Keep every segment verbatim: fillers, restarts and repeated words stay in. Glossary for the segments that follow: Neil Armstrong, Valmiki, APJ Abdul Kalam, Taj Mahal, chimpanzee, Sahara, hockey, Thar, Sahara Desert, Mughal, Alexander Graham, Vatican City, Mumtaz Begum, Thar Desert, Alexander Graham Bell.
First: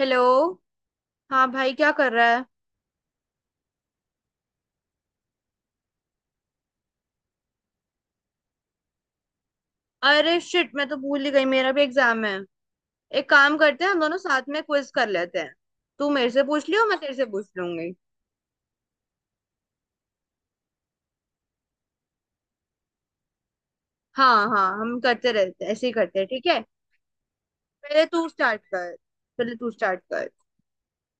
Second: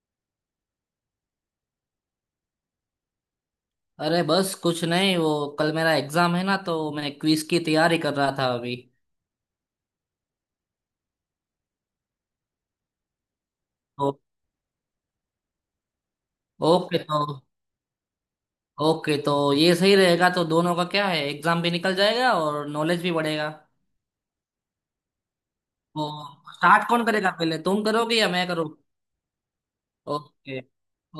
Hello. हाँ भाई, क्या कर रहा है? अरे बस कुछ नहीं। वो कल मेरा एग्जाम है ना, तो मैं क्विज की तैयारी कर रहा था अभी। अरे शिट, मैं तो भूल ही गई, मेरा भी एग्जाम है। एक काम करते हैं, हम दोनों तो साथ में क्विज कर लेते हैं। तू मेरे से पूछ लियो, मैं ओके तेरे तो से पूछ लूंगी। ओके तो ये सही रहेगा, तो दोनों का क्या है, एग्जाम भी निकल जाएगा और नॉलेज भी बढ़ेगा। हाँ हाँ, हम करते रहते हैं, ऐसे ही तो करते हैं, ठीक है। स्टार्ट कौन करेगा, पहले तुम पहले करोगे तू या मैं स्टार्ट करूँ? कर। पहले तू स्टार्ट कर। ओके।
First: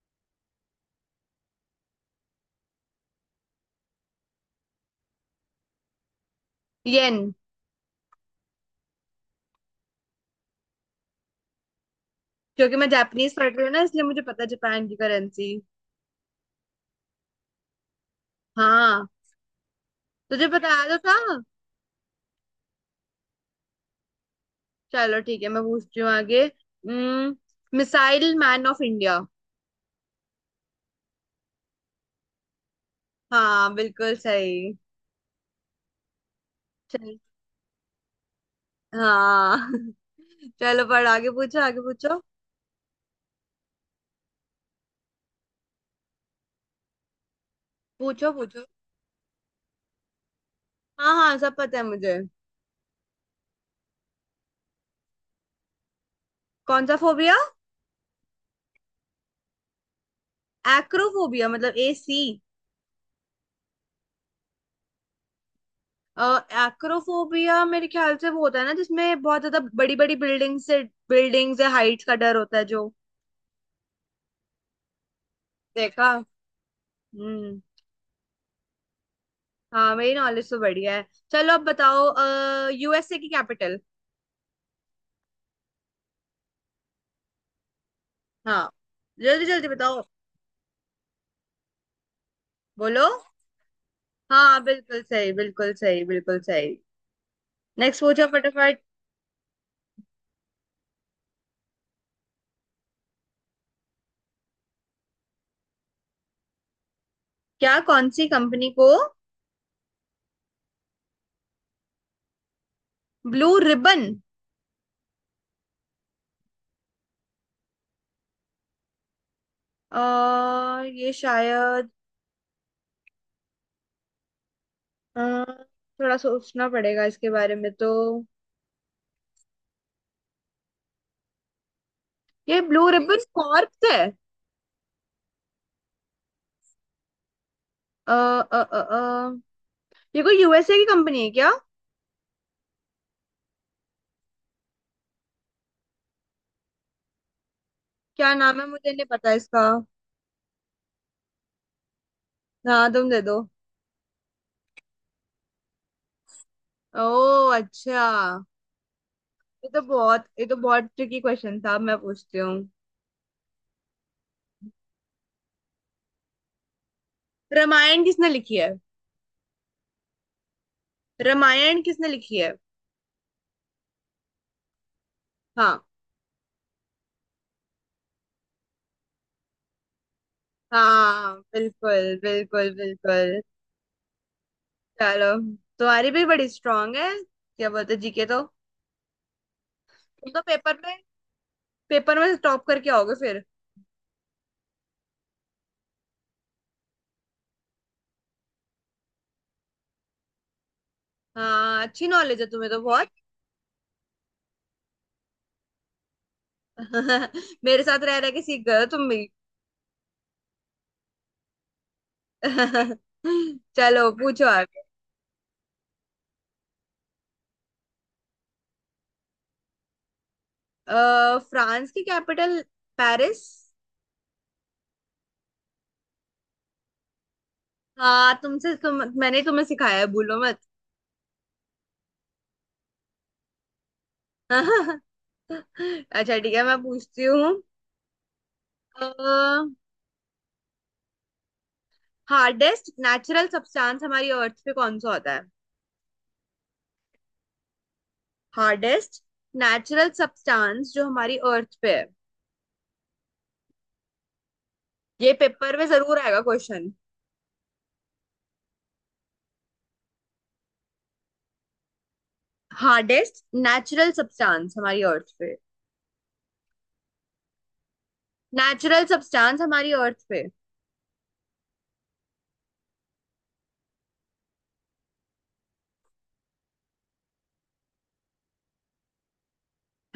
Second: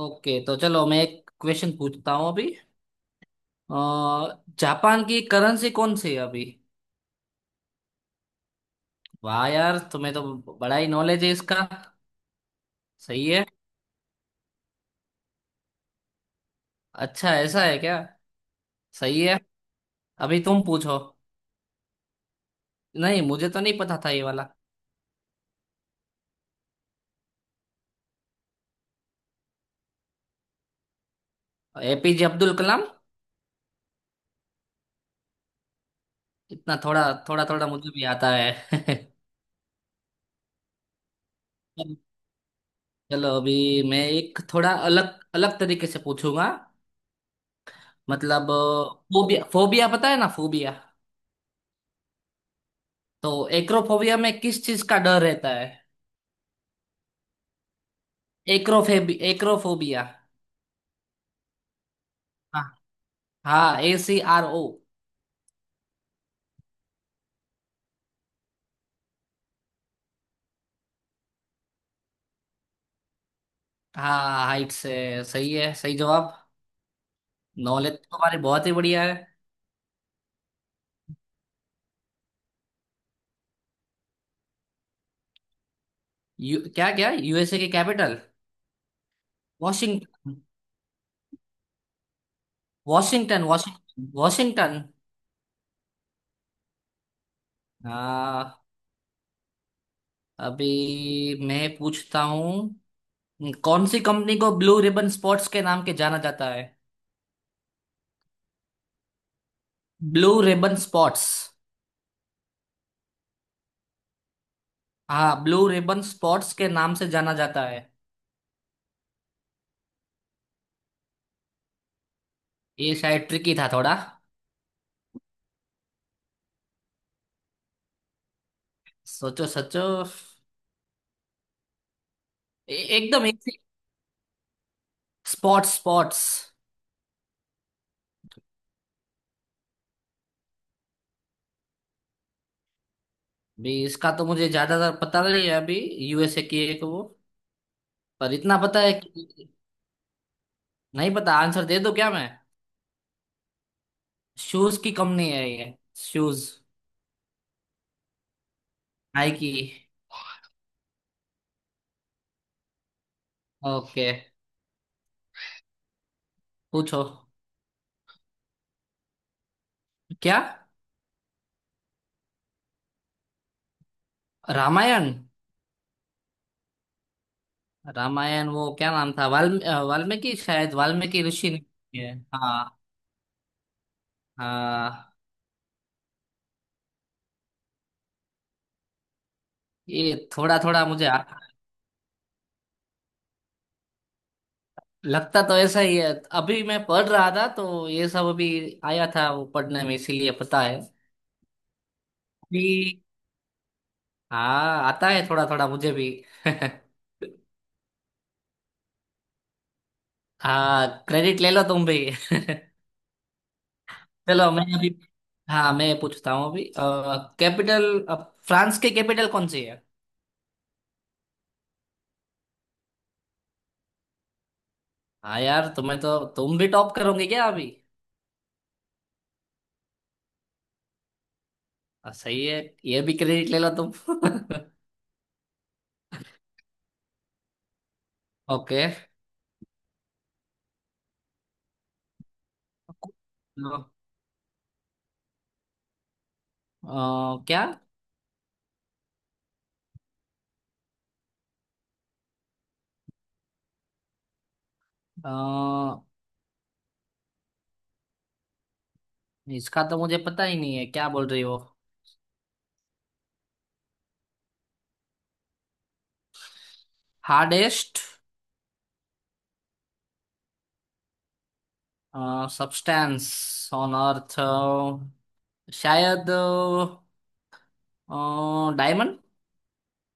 ओके तो चलो मैं एक क्वेश्चन पूछता हूँ अभी। अ, जापान की करेंसी कौन सी है अभी? येन। वाह यार, तुम्हें तो बड़ा ही नॉलेज है इसका। क्योंकि मैं सही जापानीज है। पढ़ रही हूँ ना, इसलिए मुझे पता है जापान की करेंसी। अच्छा ऐसा है क्या? हाँ। सही है। अभी तुझे तुम बताया पूछो। तो था। नहीं, मुझे तो नहीं पता था ये वाला। चलो ठीक है, मैं पूछती हूँ आगे। Missile man of India. APJ Abdul Kalam. हाँ बिल्कुल सही। इतना थोड़ा, थोड़ा थोड़ा मुझे भी आता है हाँ। चलो, पर आगे पूछो, आगे पूछो। चलो अभी मैं एक थोड़ा अलग अलग तरीके से पूछूंगा। पूछो मतलब पूछो। फोबिया, फोबिया पता है ना, फोबिया? हाँ हाँ, सब पता है मुझे। तो एक्रोफोबिया में किस चीज का डर रहता है? कौन सा फोबिया? Acrophobia acrophobia. एक्रोफोबिया मतलब ए सी। हाँ। हाँ, A C R O. Acrophobia मेरे ख्याल से वो होता है ना, जिसमें बहुत ज्यादा बड़ी बड़ी बिल्डिंग से, बिल्डिंग्स या हाइट्स का डर होता है जो। हाँ, हाइट से। सही है, सही देखा। जवाब। हम्म। नॉलेज तो हमारी बहुत ही बढ़िया है। हाँ, मेरी नॉलेज तो बढ़िया है। चलो अब बताओ, अः यू एस ए की कैपिटल। यू, क्या क्या यूएसए की कैपिटल? हाँ। जल्दी जल्दी बताओ। वॉशिंगटन। बोलो। वॉशिंगटन। हाँ वॉशिंगटन। बिल्कुल सही, बिल्कुल सही, बिल्कुल सही। नेक्स्ट पूछो हाँ फटाफट। अभी मैं पूछता हूँ, कौन सी कंपनी को ब्लू रिबन स्पॉट्स के नाम के जाना जाता है? क्या? कौन सी कंपनी को blue ribbon sports. Blue ribbon. हाँ, ब्लू रिबन स्पॉट्स के नाम से जाना जाता है। आ, ये शायद। ये शायद ट्रिकी था थोड़ा। अ, थोड़ा सोचना पड़ेगा इसके बारे में तो। सोचो सोचो। ये ब्लू ए- रिबन एकदम एक कॉर्प्स है। Sports sports. अ, अ, अ, अ, ये कोई यू एस ए की कंपनी है क्या? भी इसका तो मुझे ज्यादातर पता नहीं है अभी। यूएसए की है वो। क्या पर इतना नाम है, पता मुझे है नहीं पता कि इसका। नहीं पता। आंसर दे दो क्या मैं? हाँ तुम दे दो। शूज की कंपनी है ये। शूज। ओ अच्छा। नाइकी। ये तो बहुत, ये तो बहुत ट्रिकी क्वेश्चन था। अब मैं पूछती हूँ। ओके पूछो। रामायण किसने लिखी है? क्या? रामायण किसने लिखी है? रामायण? हाँ। रामायण वो क्या नाम था, वाल्म अ, वाल्मीकि, शायद वाल्मीकि हाँ ऋषि ने लिखी है बिल्कुल बिल्कुल हाँ। बिल्कुल। हाँ चलो। तुम्हारी भी बड़ी स्ट्रांग है, क्या बोलते जी के तो? ये तुम तो थोड़ा पेपर थोड़ा में, मुझे आ- पेपर में टॉप करके आओगे फिर। लगता तो ऐसा ही है। अभी मैं पढ़ रहा था, तो ये सब अभी आया था वो पढ़ने में, इसीलिए पता है हाँ, अच्छी नॉलेज है तुम्हें तो अभी। बहुत। हाँ आता है थोड़ा थोड़ा मुझे भी मेरे साथ रह रह के सीख गए हो तुम भी। हाँ क्रेडिट ले लो तुम भी चलो पूछो चलो मैं आगे। अभी। हाँ मैं पूछता हूँ अभी। कैपिटल फ्रांस की कैपिटल कौन सी है? अ, फ्रांस की कैपिटल। पेरिस। हाँ यार, तुम्हें तो तुम भी टॉप करोगे क्या अभी? हाँ, तुमसे तुम मैंने तुम्हें सिखाया है, भूलो मत। आ, सही है। ये भी क्रेडिट ले लो तुम अच्छा ठीक है, मैं पूछती हूँ। ओके। आ, हार्डेस्ट नेचुरल सब्सटेंस हमारी अर्थ पे कौन सा होता है? क्या? हार्डेस्ट नेचुरल सब्सटेंस जो हमारी अर्थ पे है। ये पेपर में अ, जरूर आएगा क्वेश्चन। इसका तो मुझे पता ही नहीं है, क्या बोल रही हो? हार्डेस्ट नेचुरल सब्सटेंस हमारी अर्थ पे, हार्डेस्ट नेचुरल सब्सटेंस हमारी अर्थ पे। सब्सटेंस ऑन अर्थ, शायद डायमंड।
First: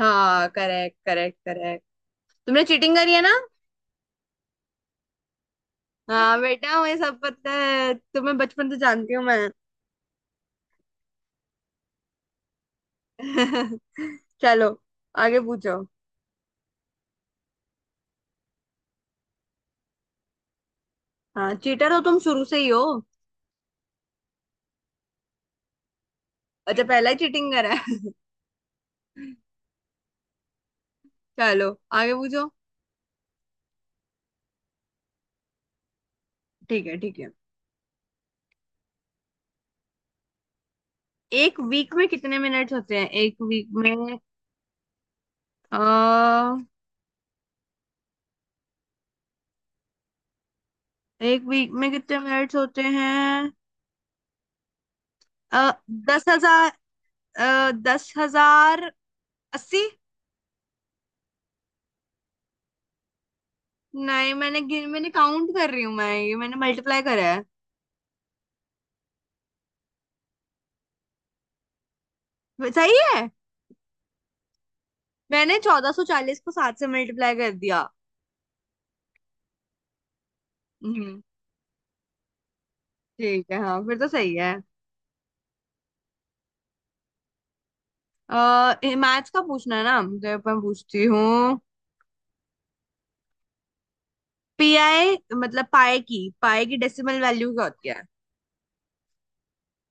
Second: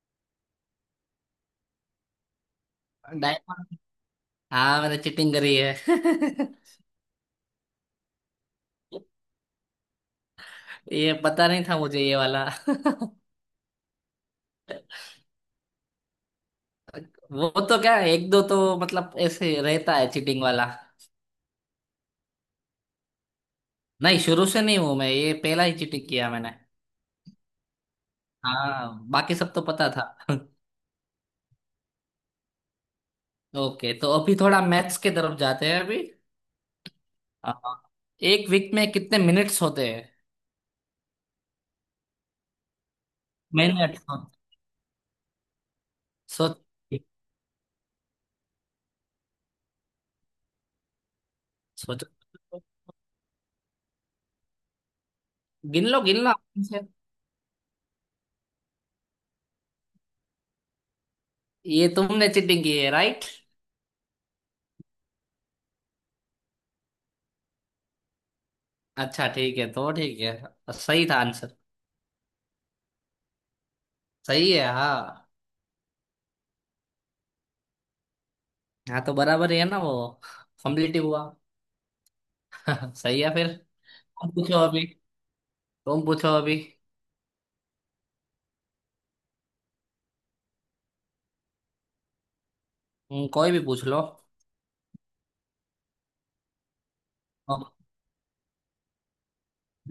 हाँ करेक्ट करेक्ट करेक्ट। तुमने चीटिंग करी है ना? डायमंड। हाँ मैंने चीटिंग करी है हाँ बेटा, मुझे सब पता है, तुम्हें बचपन से जानती हूँ मैं। ये पता नहीं था मुझे ये वाला। चलो आगे पूछो। वो तो क्या, एक दो तो मतलब ऐसे रहता है चीटिंग वाला। हाँ चीटर हो तुम, शुरू से ही हो। नहीं, शुरू से नहीं हूं मैं, ये पहला ही चीटिंग किया मैंने। अच्छा, पहला ही चीटिंग करा है? हाँ, बाकी सब तो पता था। चलो आगे पूछो। ओके तो अभी थोड़ा मैथ्स के तरफ जाते हैं अभी। ठीक है ठीक है। अ, एक वीक में कितने मिनट्स होते हैं? एक वीक में कितने मिनट्स होते हैं? एक वीक मिनट। में? आ, सोच। एक वीक में सोचो। कितने मिनट्स होते हैं? आ, गिन लो गिन दस लो आराम हजार से। अ, दस हजार अस्सी। ये तुमने चीटिंग की है राइट? नहीं, मैंने गिन मैंने काउंट कर रही हूँ मैं, ये मैंने मल्टीप्लाई करा है। अच्छा ठीक है, तो ठीक है। सही था आंसर? सही है। सही है, हाँ। मैंने चौदह सौ चालीस को सात से मल्टीप्लाई कर दिया। हाँ तो बराबर ही है ना वो। कम्प्लीटिव हम्म। हुआ। सही है ठीक फिर। है हाँ, फिर तो तुम सही है। पूछो अभी। तुम पूछो अभी। अः मैथ्स का पूछना है ना मुझे, मैं पूछती हूँ। हम्म, कोई भी पूछ लो। पी आई मतलब पाई की, पाई की डेसिमल वैल्यू क्या होती है?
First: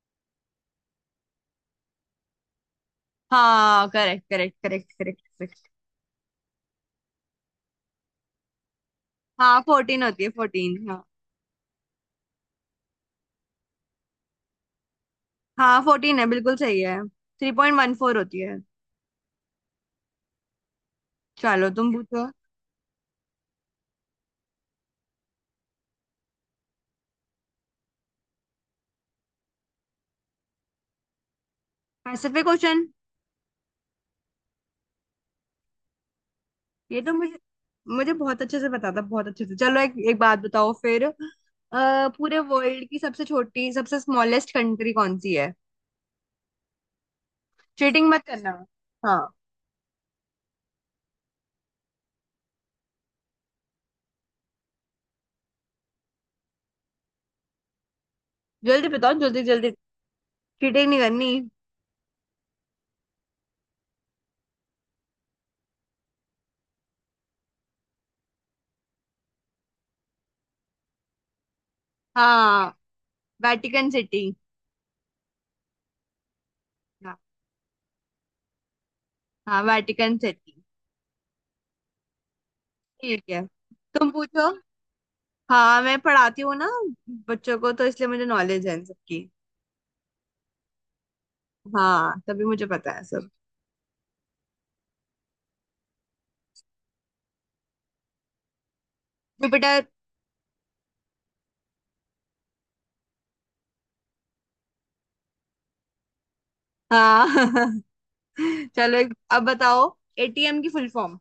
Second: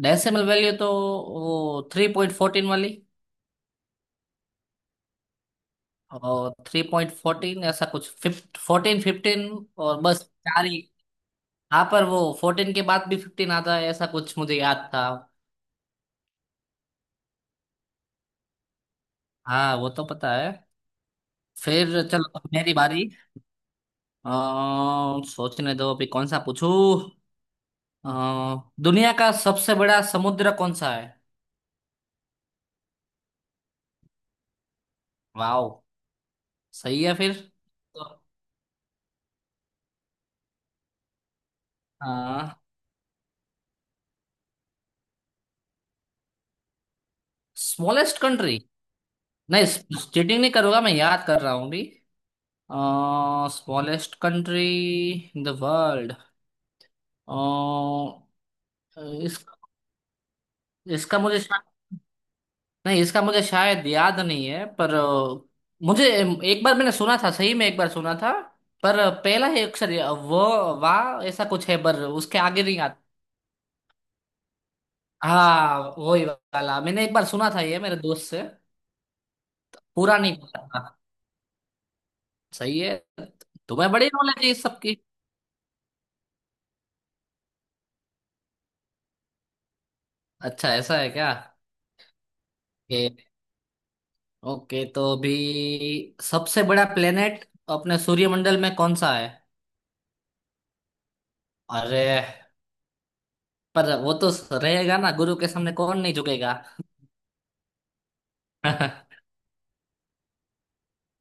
डेसिमल वैल्यू तो वो थ्री पॉइंट फोर्टीन वाली। हाँ correct correct correct correct correct. और थ्री पॉइंट फोर्टीन, ऐसा कुछ फिफ्ट फोर्टीन फिफ्टीन। हाँ और फोर्टीन होती बस है, चार फोर्टीन ही। हाँ। हाँ पर वो फोर्टीन के बाद भी फिफ्टीन आता है ऐसा कुछ मुझे याद था। हाँ फोर्टीन है, बिल्कुल सही है, थ्री पॉइंट वन फोर होती है। हाँ वो तो पता है। चलो तुम फिर पूछो। चलो अब मेरी बारी। आ, सोचने दो अभी कौन सा पूछूं। अ, दुनिया का सबसे बड़ा समुद्र कौन सा है? Pacific question. वाओ। ये सही तो है फिर मुझे तो। मुझे बहुत अच्छे से पता था, बहुत अच्छे से। चलो, एक एक बात बताओ फिर। अ, पूरे हाँ। वर्ल्ड की सबसे छोटी, सबसे स्मॉलेस्ट कंट्री कौन सी है? चीटिंग स्मॉलेस्ट मत करना। कंट्री? हाँ। नहीं चीटिंग नहीं करूंगा, मैं याद कर रहा हूँ अभी। Smallest country in the world. Uh, जल्दी बताओ, इस जल्दी जल्दी। चीटिंग नहीं इसका करनी। मुझे शा- नहीं, इसका मुझे शायद याद नहीं है, पर अ, मुझे एक बार मैंने सुना था, सही में एक बार सुना था, पर पहला ही अक्षर ये, व वा, ऐसा कुछ है पर उसके आगे हाँ, नहीं आता। Vatican city. हाँ वही वाला मैंने एक हाँ बार सुना था ये मेरे दोस्त से। हाँ, वेटिकन पूरा नहीं सिटी। पता था। सही है। ठीक है, तुम्हें बड़ी तुम नॉलेज पूछो। है इस सबकी। हाँ, मैं पढ़ाती हूँ ना बच्चों को, तो इसलिए मुझे नॉलेज है इन सबकी। अच्छा ऐसा है क्या? हाँ, तभी मुझे पता है ओके। सब। ओके तो अभी सबसे बड़ा प्लेनेट अपने सूर्यमंडल में कौन सा है? जुपिटर। अरे पर वो तो रहेगा ना, गुरु के सामने कौन नहीं झुकेगा हाँ। चलो एक अब बताओ, ए टी एम की full form.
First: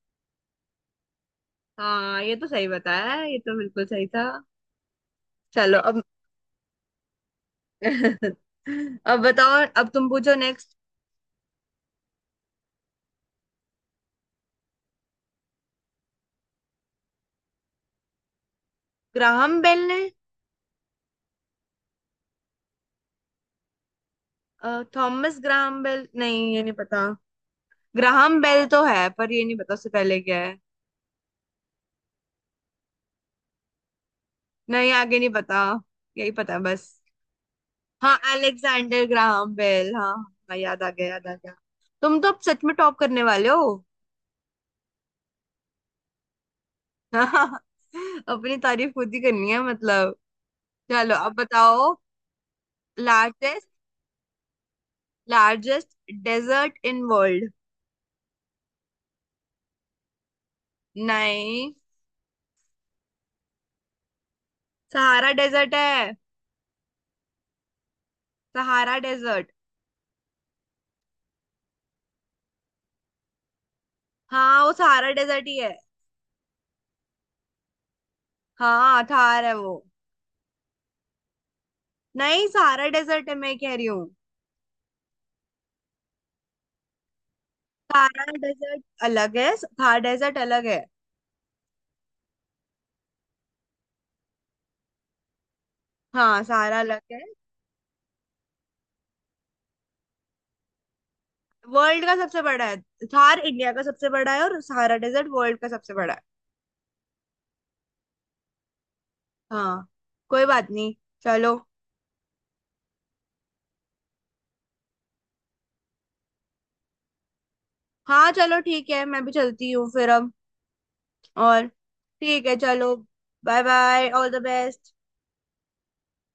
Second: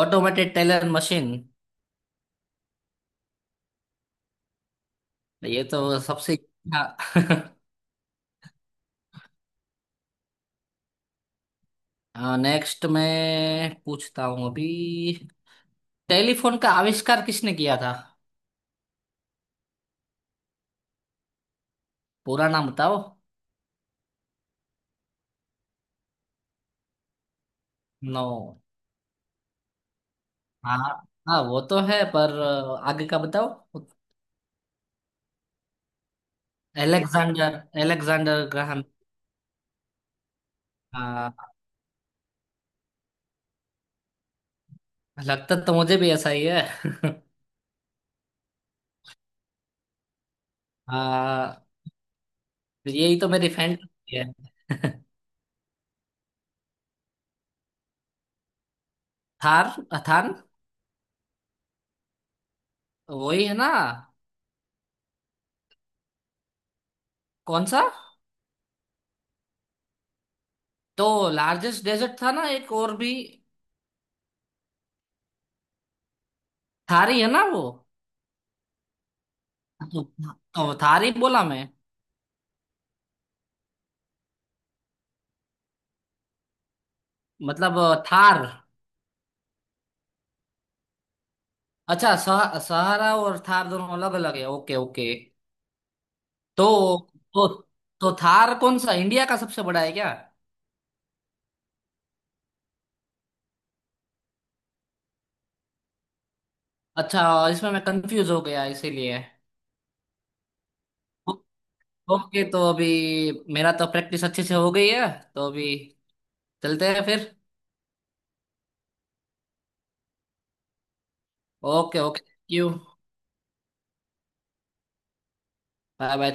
Automated teller machine. हाँ, ये तो सही बताया है, ये तो बिल्कुल सही था। ये चलो तो अब। सबसे अच्छा। अब बताओ, अब तुम पूछो नेक्स्ट। हाँ नेक्स्ट मैं पूछता हूँ अभी। टेलीफोन का आविष्कार किसने किया था? ग्राहम बेल ने। पूरा नाम बताओ। अ, थॉमस ग्राहम बेल, नहीं ये नहीं पता। नो। ग्राहम बेल तो है, पर ये नहीं पता उससे पहले क्या है। हाँ। हाँ वो तो है, पर आगे का बताओ। नहीं आगे नहीं पता, यही पता है बस। एलेक्सेंडर। हाँ Alexander Graham. Alexander Graham Bell, हाँ। हाँ, याद आ गया, याद आ हाँ गया। तुम तो अब सच में टॉप करने वाले हो। लगता तो मुझे भी ऐसा ही है। अपनी तारीफ खुद ही करनी है मतलब। चलो अब हाँ बताओ। यही तो मेरी लार्जेस्ट फ्रेंड है। Largest desert in world. Thar. थान। नहीं, वही है ना? सहारा डेजर्ट है। कौन सा? Sahara desert. तो लार्जेस्ट डेजर्ट था ना एक और भी। हाँ, वो सहारा डेजर्ट ही है। थारी है ना वो? हाँ, थार है वो। तो, तो थारी बोला मैं। नहीं, सहारा डेजर्ट है, मैं कह रही हूँ। मतलब सहारा थार। डेजर्ट अलग है, थार डेजर्ट अलग है। अच्छा सह, सहारा और थार दोनों अलग अलग है, ओके ओके। हाँ, सहारा तो अलग है। तो तो थार कौन सा, इंडिया का सबसे बड़ा है क्या? वर्ल्ड का सबसे बड़ा है। थार इंडिया का सबसे बड़ा है, और सहारा डेजर्ट वर्ल्ड का सबसे बड़ा है। अच्छा। इसमें मैं कंफ्यूज हो गया इसीलिए। हाँ, कोई बात नहीं। ओ- चलो। ओके तो अभी मेरा तो प्रैक्टिस अच्छे से हो गई है, तो अभी चलते हैं फिर। हाँ चलो ठीक है, मैं भी चलती हूँ फिर अब। और ओके। ओके ठीक थैंक है, यू। चलो। Bye bye, all the best. Bye bye.